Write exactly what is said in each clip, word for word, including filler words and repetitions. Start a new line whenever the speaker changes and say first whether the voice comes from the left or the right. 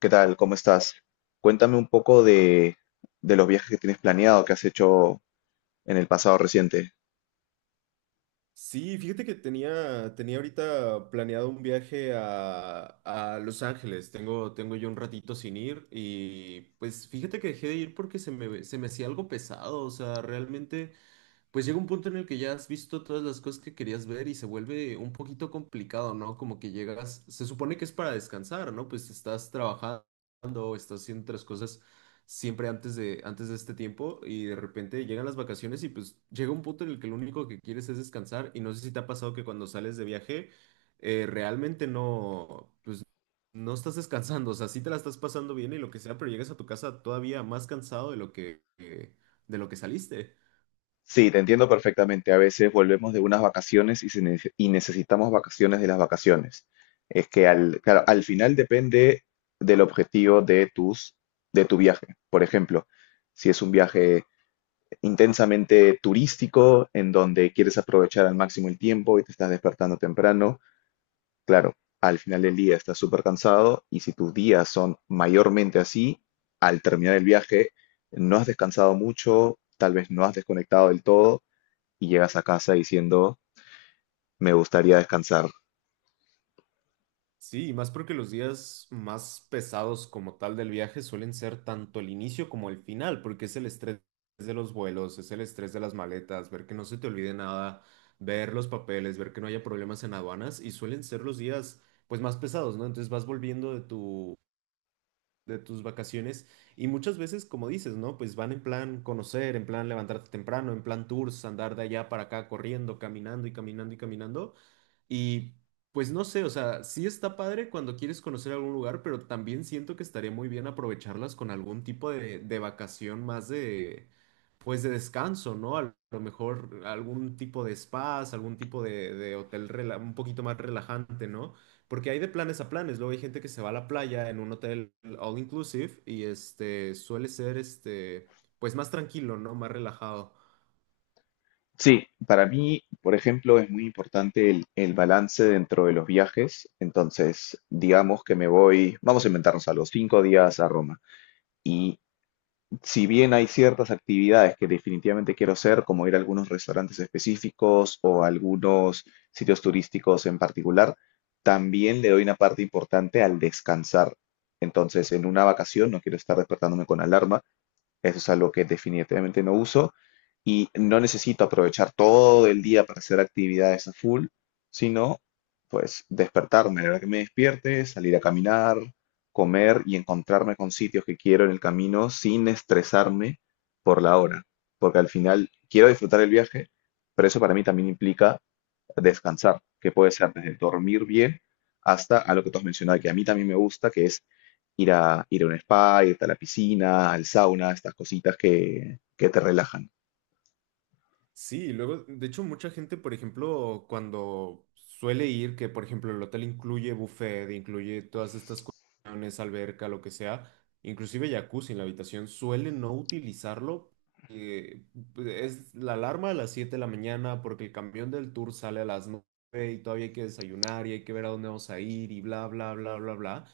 left: ¿Qué tal? ¿Cómo estás? Cuéntame un poco de, de los viajes que tienes planeado, que has hecho en el pasado reciente.
right: Sí, fíjate que tenía, tenía ahorita planeado un viaje a, a Los Ángeles. Tengo, tengo yo un ratito sin ir y pues fíjate que dejé de ir porque se me, se me hacía algo pesado. O sea, realmente, pues llega un punto en el que ya has visto todas las cosas que querías ver y se vuelve un poquito complicado, ¿no? Como que llegas, se supone que es para descansar, ¿no? Pues estás trabajando, estás haciendo otras cosas siempre antes de, antes de este tiempo y de repente llegan las vacaciones y pues llega un punto en el que lo único que quieres es descansar y no sé si te ha pasado que cuando sales de viaje eh, realmente no, pues no estás descansando, o sea, sí te la estás pasando bien y lo que sea, pero llegas a tu casa todavía más cansado de lo que, que- de lo que saliste.
left: Sí, te entiendo perfectamente. A veces volvemos de unas vacaciones y, se nece- y necesitamos vacaciones de las vacaciones. Es que al, claro, al final depende del objetivo de tus, de tu viaje. Por ejemplo, si es un viaje intensamente turístico, en donde quieres aprovechar al máximo el tiempo y te estás despertando temprano, claro, al final del día estás súper cansado y si tus días son mayormente así, al terminar el viaje no has descansado mucho, tal vez no has desconectado del todo y llegas a casa diciendo, me gustaría descansar.
right: Sí, y más porque los días más pesados como tal del viaje suelen ser tanto el inicio como el final, porque es el estrés de los vuelos, es el estrés de las maletas, ver que no se te olvide nada, ver los papeles, ver que no haya problemas en aduanas y suelen ser los días pues más pesados, ¿no? Entonces vas volviendo de tu de tus vacaciones y muchas veces, como dices, ¿no? Pues van en plan conocer, en plan levantarte temprano, en plan tours, andar de allá para acá corriendo, caminando y caminando y caminando. Y pues no sé, o sea, sí está padre cuando quieres conocer algún lugar, pero también siento que estaría muy bien aprovecharlas con algún tipo de, de vacación más de, pues de descanso, ¿no? A lo mejor algún tipo de spas, algún tipo de, de hotel rela- un poquito más relajante, ¿no? Porque hay de planes a planes, luego hay gente que se va a la playa en un hotel all inclusive y este suele ser este, pues más tranquilo, ¿no? Más relajado.
left: Sí, para mí, por ejemplo, es muy importante el, el balance dentro de los viajes. Entonces, digamos que me voy, vamos a inventarnos algo, cinco días a Roma, y si bien hay ciertas actividades que definitivamente quiero hacer, como ir a algunos restaurantes específicos o a algunos sitios turísticos en particular, también le doy una parte importante al descansar. Entonces, en una vacación no quiero estar despertándome con alarma, eso es algo que definitivamente no uso y no necesito aprovechar todo el día para hacer actividades a full, sino pues despertarme, a la hora que me despierte, salir a caminar, comer y encontrarme con sitios que quiero en el camino sin estresarme por la hora, porque al final quiero disfrutar el viaje, pero eso para mí también implica descansar, que puede ser desde dormir bien hasta a lo que tú has mencionado, que a mí también me gusta, que es ir a, ir a un spa, irte a la piscina, al sauna, estas cositas que, que te relajan.
right: Sí, luego, de hecho, mucha gente, por ejemplo, cuando suele ir, que por ejemplo el hotel incluye buffet, incluye todas estas cuestiones, alberca, lo que sea, inclusive jacuzzi en la habitación, suele no utilizarlo. eh, es la alarma a las siete de la mañana porque el camión del tour sale a las nueve y todavía hay que desayunar y hay que ver a dónde vamos a ir y bla, bla, bla, bla, bla.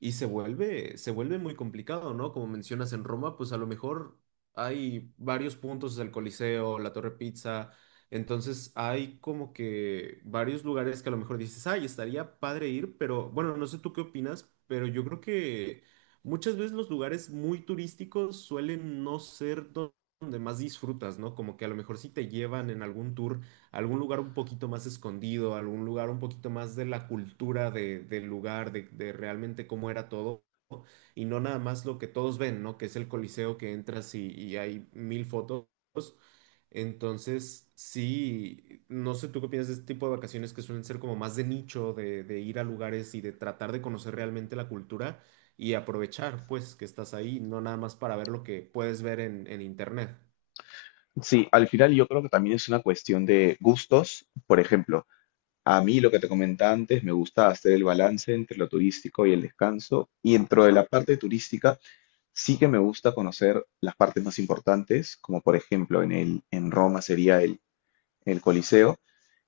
right: Y se vuelve, se vuelve muy complicado, ¿no? Como mencionas en Roma, pues a lo mejor hay varios puntos del Coliseo, la Torre Pizza. Entonces hay como que varios lugares que a lo mejor dices, ay, estaría padre ir, pero bueno, no sé tú qué opinas, pero yo creo que muchas veces los lugares muy turísticos suelen no ser do- donde más disfrutas, ¿no? Como que a lo mejor si te llevan en algún tour a algún lugar un poquito más escondido, a algún lugar un poquito más de la cultura de- del lugar, de de realmente cómo era todo y no nada más lo que todos ven, ¿no? Que es el Coliseo que entras y, y hay mil fotos. Entonces, sí, no sé tú qué piensas de este tipo de vacaciones que suelen ser como más de nicho, de, de ir a lugares y de tratar de conocer realmente la cultura y aprovechar, pues, que estás ahí, no nada más para ver lo que puedes ver en, en internet.
left: Sí, al final yo creo que también es una cuestión de gustos. Por ejemplo, a mí lo que te comentaba antes, me gusta hacer el balance entre lo turístico y el descanso. Y dentro de la parte turística, sí que me gusta conocer las partes más importantes, como por ejemplo en, el, en Roma sería el, el Coliseo.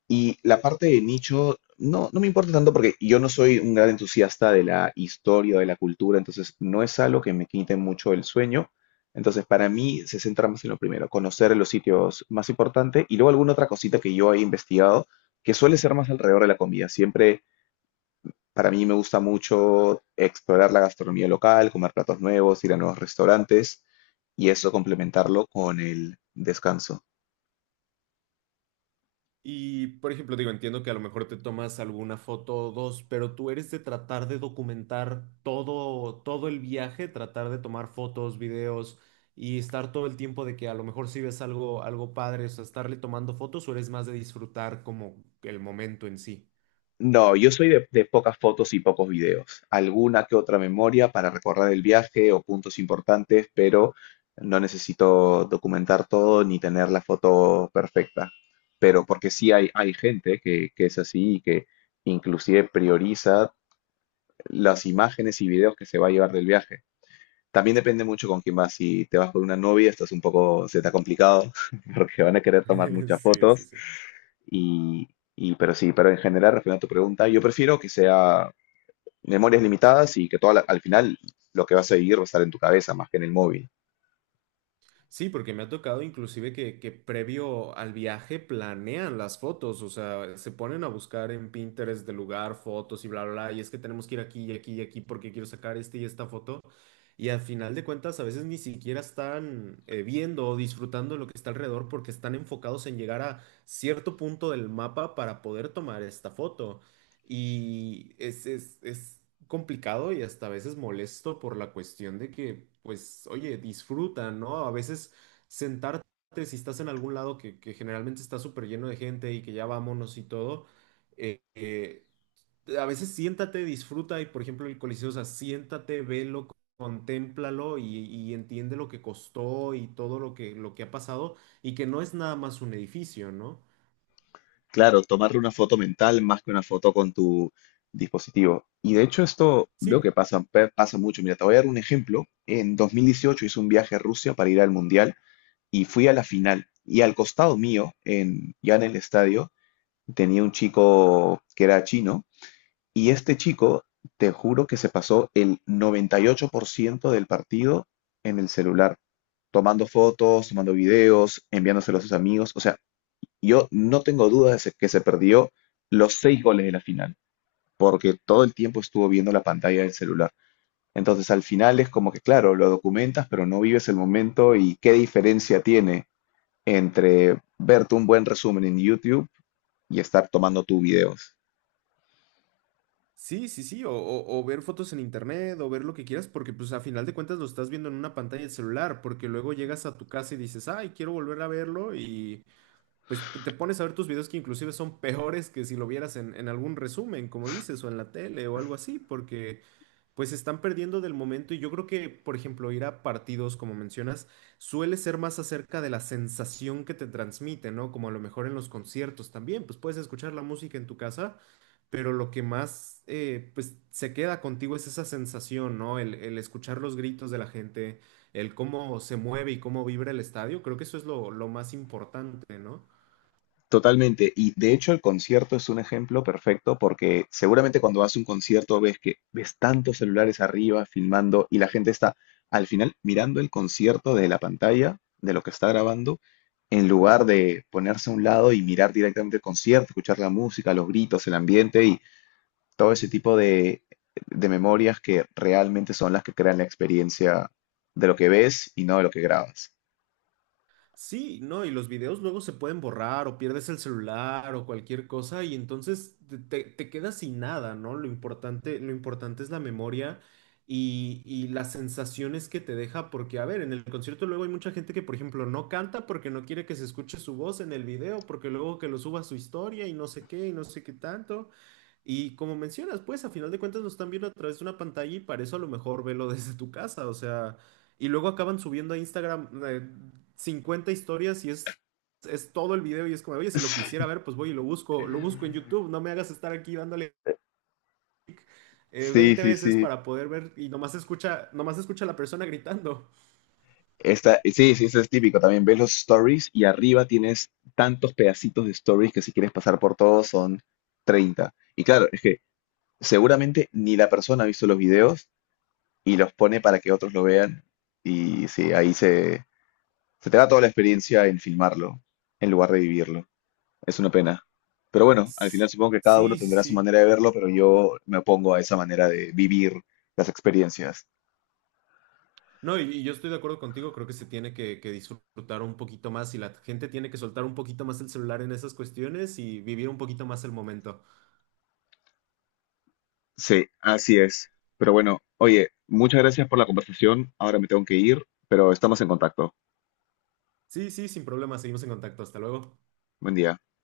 left: Y la parte de nicho no, no me importa tanto porque yo no soy un gran entusiasta de la historia, de la cultura, entonces no es algo que me quite mucho el sueño. Entonces para mí se centra más en lo primero, conocer los sitios más importantes y luego alguna otra cosita que yo he investigado, que suele ser más alrededor de la comida. Siempre para mí me gusta mucho explorar la gastronomía local, comer platos nuevos, ir a nuevos restaurantes y eso complementarlo con el descanso.
right: Y, por ejemplo, digo, entiendo que a lo mejor te tomas alguna foto o dos, pero tú eres de tratar de documentar todo, todo el viaje, tratar de tomar fotos, videos y estar todo el tiempo de que a lo mejor si ves algo, algo padre, o sea, estarle tomando fotos o eres más de disfrutar como el momento en sí.
left: No, yo soy de, de pocas fotos y pocos videos. Alguna que otra memoria para recordar el viaje o puntos importantes, pero no necesito documentar todo ni tener la foto perfecta. Pero porque sí hay, hay gente que, que es así y que inclusive prioriza las imágenes y videos que se va a llevar del viaje. También depende mucho con quién vas. Si te vas con una novia, esto es un poco, se te ha complicado porque van a querer tomar muchas
right: Sí, sí,
left: fotos.
right: sí.
left: Y, y- pero sí, pero en general, respondiendo a tu pregunta, yo prefiero que sea memorias limitadas y que todo al final lo que vas a vivir va a estar en tu cabeza más que en el móvil.
right: Sí, porque me ha tocado inclusive que, que previo al viaje planean las fotos, o sea, se ponen a buscar en Pinterest del lugar fotos y bla, bla, bla, y es que tenemos que ir aquí y aquí y aquí porque quiero sacar este y esta foto. Y al final de cuentas, a veces ni siquiera están eh, viendo o disfrutando lo que está alrededor porque están enfocados en llegar a cierto punto del mapa para poder tomar esta foto. Y es, es, es complicado y hasta a veces molesto por la cuestión de que, pues, oye, disfruta, ¿no? A veces sentarte, si estás en algún lado que, que generalmente está súper lleno de gente y que ya vámonos y todo, eh, eh, a veces siéntate, disfruta y, por ejemplo, el Coliseo, o sea, siéntate, velo, contémplalo y, y entiende lo que costó y todo lo que, lo que ha pasado y que no es nada más un edificio, ¿no?
left: Claro, tomarle una foto mental más que una foto con tu dispositivo. Y de hecho esto veo
right: Sí,
left: que pasa, pe- pasa mucho. Mira, te voy a dar un ejemplo. En dos mil dieciocho hice un viaje a Rusia para ir al Mundial y fui a la final. Y al costado mío, en, ya en el estadio, tenía un chico que era chino. Y este chico, te juro que se pasó el noventa y ocho por ciento del partido en el celular, tomando fotos, tomando videos, enviándoselo a sus amigos. O sea, yo no tengo duda de se- que se perdió los seis goles de la final, porque todo el tiempo estuvo viendo la pantalla del celular. Entonces, al final es como que, claro, lo documentas, pero no vives el momento y qué diferencia tiene entre verte un buen resumen en YouTube y estar tomando tus videos.
right: sí, sí, sí, o, o- o ver fotos en internet, o ver lo que quieras, porque pues a final de cuentas lo estás viendo en una pantalla del celular, porque luego llegas a tu casa y dices, ay, quiero volver a verlo, y pues te pones a ver tus videos que inclusive son peores que si lo vieras en, en algún resumen, como dices, o en la tele o algo así, porque pues se están perdiendo del momento y yo creo que, por ejemplo, ir a partidos, como mencionas, suele ser más acerca de la sensación que te transmite, ¿no? Como a lo mejor en los conciertos también, pues puedes escuchar la música en tu casa pero lo que más eh, pues, se queda contigo es esa sensación, ¿no? El, el escuchar los gritos de la gente, el cómo se mueve y cómo vibra el estadio, creo que eso es lo, lo más importante, ¿no?
left: Totalmente. Y de hecho el concierto es un ejemplo perfecto porque seguramente cuando vas a un concierto ves que ves tantos celulares arriba filmando y la gente está al final mirando el concierto de la pantalla, de lo que está grabando, en lugar de ponerse a un lado y mirar directamente el concierto, escuchar la música, los gritos, el ambiente y todo ese tipo de, de memorias que realmente son las que crean la experiencia de lo que ves y no de lo que grabas.
right: Sí, no, y los videos luego se pueden borrar o pierdes el celular o cualquier cosa y entonces te, te- te quedas sin nada, ¿no? Lo importante, lo importante es la memoria y, y las sensaciones que te deja, porque a ver, en el concierto luego hay mucha gente que, por ejemplo, no canta porque no quiere que se escuche su voz en el video, porque luego que lo suba a su historia y no sé qué y no sé qué tanto. Y como mencionas, pues a final de cuentas nos están viendo a través de una pantalla y para eso a lo mejor velo desde tu casa, o sea, y luego acaban subiendo a Instagram eh, cincuenta historias y es, es todo el video y es como, oye, si lo quisiera ver, pues voy y lo busco, lo busco en YouTube, no me hagas estar aquí dándole eh,
left: Sí,
right: veinte
left: sí,
right: veces
left: sí.
right: para poder ver y nomás escucha, nomás escucha a la persona gritando.
left: Esta, sí, sí, eso es típico. También ves los stories y arriba tienes tantos pedacitos de stories que si quieres pasar por todos son treinta. Y claro, es que seguramente ni la persona ha visto los videos y los pone para que otros lo vean. Y sí, ahí se, se te va toda la experiencia en filmarlo, en lugar de vivirlo. Es una pena. Pero bueno, al final
right: S-
left: supongo que cada uno
right: Sí, sí,
left: tendrá su
right: sí.
left: manera de verlo, pero yo me opongo a esa manera de vivir las experiencias.
right: No, y, y yo estoy de acuerdo contigo, creo que se tiene que, que disfrutar un poquito más y la gente tiene que soltar un poquito más el celular en esas cuestiones y vivir un poquito más el momento.
left: Sí, así es. Pero bueno, oye, muchas gracias por la conversación. Ahora me tengo que ir, pero estamos en contacto.
right: Sí, sí, sin problema, seguimos en contacto, hasta luego.
left: Buen día.